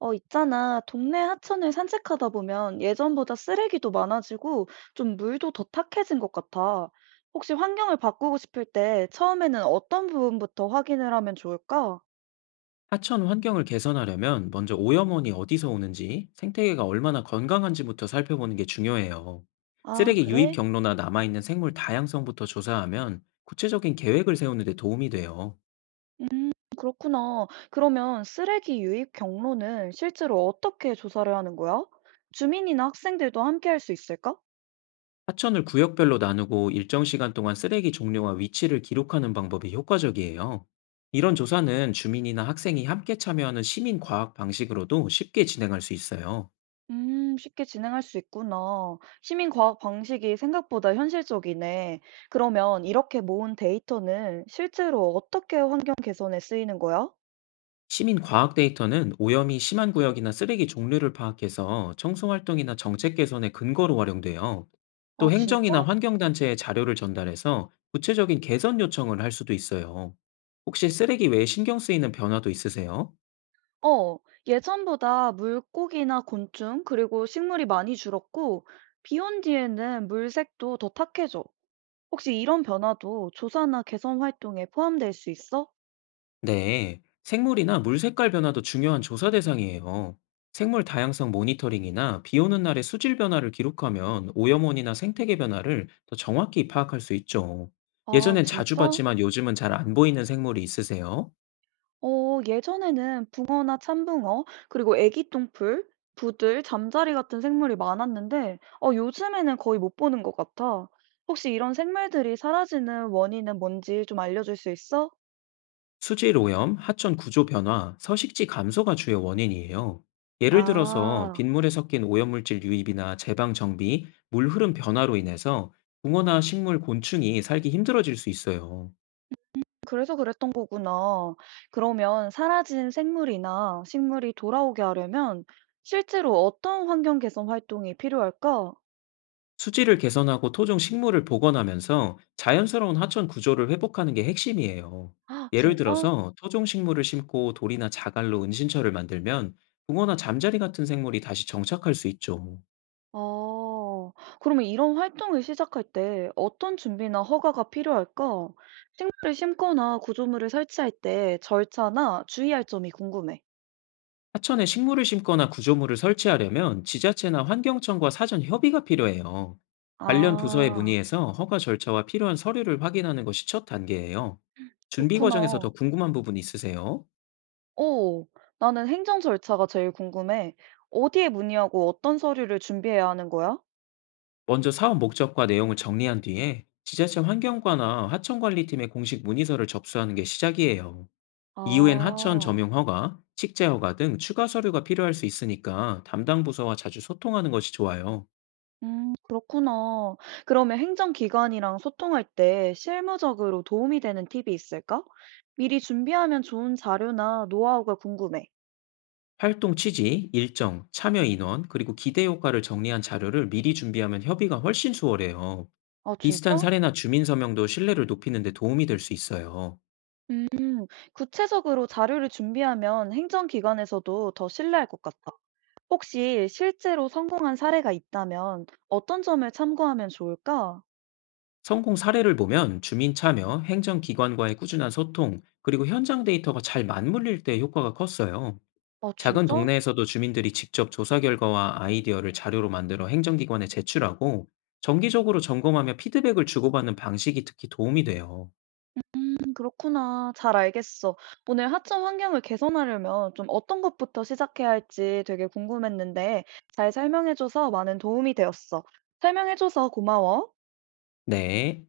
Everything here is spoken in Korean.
있잖아. 동네 하천을 산책하다 보면 예전보다 쓰레기도 많아지고 좀 물도 더 탁해진 것 같아. 혹시 환경을 바꾸고 싶을 때 처음에는 어떤 부분부터 확인을 하면 좋을까? 하천 환경을 개선하려면 먼저 오염원이 어디서 오는지, 생태계가 얼마나 건강한지부터 살펴보는 게 중요해요. 아, 쓰레기 유입 그래? 경로나 남아있는 생물 다양성부터 조사하면 구체적인 계획을 세우는 데 도움이 돼요. 음, 그렇구나. 그러면 쓰레기 유입 경로는 실제로 어떻게 조사를 하는 거야? 주민이나 학생들도 함께 할 수 있을까? 하천을 구역별로 나누고 일정 시간 동안 쓰레기 종류와 위치를 기록하는 방법이 효과적이에요. 이런 조사는 주민이나 학생이 함께 참여하는 시민 과학 방식으로도 쉽게 진행할 수 있어요. 쉽게 진행할 수 있구나. 시민 과학 방식이 생각보다 현실적이네. 그러면 이렇게 모은 데이터는 실제로 어떻게 환경 개선에 쓰이는 거야? 시민 과학 데이터는 오염이 심한 구역이나 쓰레기 종류를 파악해서 청소 활동이나 정책 개선의 근거로 활용돼요. 아, 또 진짜? 행정이나 환경단체에 자료를 전달해서 구체적인 개선 요청을 할 수도 있어요. 혹시 쓰레기 외에 신경 쓰이는 변화도 있으세요? 어, 예전보다 물고기나 곤충, 그리고 식물이 많이 줄었고, 비온 뒤에는 물색도 더 탁해져. 혹시 이런 변화도 조사나 개선 활동에 포함될 수 있어? 네, 생물이나 물 색깔 변화도 중요한 조사 대상이에요. 생물 다양성 모니터링이나 비 오는 날의 수질 변화를 기록하면 오염원이나 생태계 변화를 더 정확히 파악할 수 있죠. 아, 예전엔 자주 진짜? 봤지만 요즘은 잘 안 보이는 생물이 있으세요? 예전에는 붕어나 참붕어 그리고 애기 똥풀, 부들, 잠자리 같은 생물이 많았는데 요즘에는 거의 못 보는 것 같아. 혹시 이런 생물들이 사라지는 원인은 뭔지 좀 알려줄 수 있어? 수질 오염, 하천 구조 변화, 서식지 감소가 주요 원인이에요. 예를 들어서 아, 빗물에 섞인 오염물질 유입이나 제방 정비, 물 흐름 변화로 인해서 붕어나 식물 곤충이 살기 힘들어질 수 있어요. 그래서 그랬던 거구나. 그러면 사라진 생물이나 식물이 돌아오게 하려면 실제로 어떤 환경 개선 활동이 필요할까? 수질을 개선하고 토종 식물을 복원하면서 자연스러운 하천 구조를 회복하는 게 핵심이에요. 아, 예를 진짜? 들어서 토종 식물을 심고 돌이나 자갈로 은신처를 만들면 붕어나 잠자리 같은 생물이 다시 정착할 수 있죠. 아. 그러면 이런 활동을 시작할 때 어떤 준비나 허가가 필요할까? 식물을 심거나 구조물을 설치할 때 절차나 주의할 점이 궁금해. 하천에 식물을 심거나 구조물을 설치하려면 지자체나 환경청과 사전 협의가 필요해요. 관련 부서에 아, 문의해서 허가 절차와 필요한 서류를 확인하는 것이 첫 단계예요. 준비 과정에서 더 그렇구나. 궁금한 부분 있으세요? 오, 나는 행정 절차가 제일 궁금해. 어디에 문의하고 어떤 서류를 준비해야 하는 거야? 먼저 사업 목적과 내용을 정리한 뒤에 지자체 환경과나 하천관리팀의 공식 문의서를 접수하는 게 시작이에요. 이후엔 하천 아, 점용 허가, 식재 허가 등 추가 서류가 필요할 수 있으니까 담당 부서와 자주 소통하는 것이 좋아요. 그렇구나. 그러면 행정기관이랑 소통할 때 실무적으로 도움이 되는 팁이 있을까? 미리 준비하면 좋은 자료나 노하우가 궁금해. 활동 취지, 일정, 참여 인원, 그리고 기대 효과를 정리한 자료를 미리 준비하면 협의가 훨씬 수월해요. 아 비슷한 진짜? 사례나 주민 서명도 신뢰를 높이는 데 도움이 될 수 있어요. 음. 구체적으로 자료를 준비하면 행정기관에서도 더 신뢰할 것 같아. 혹시 실제로 성공한 사례가 있다면 어떤 점을 참고하면 좋을까? 성공 사례를 보면 주민 참여, 행정기관과의 꾸준한 소통, 그리고 현장 데이터가 잘 맞물릴 때 효과가 컸어요. 아 작은 진짜? 동네에서도 주민들이 직접 조사 결과와 아이디어를 자료로 만들어 행정기관에 제출하고 정기적으로 점검하며 피드백을 주고받는 방식이 특히 도움이 돼요. 그렇구나. 잘 알겠어. 오늘 하청 환경을 개선하려면 좀 어떤 것부터 시작해야 할지 되게 궁금했는데 잘 설명해줘서 많은 도움이 되었어. 설명해줘서 고마워. 네.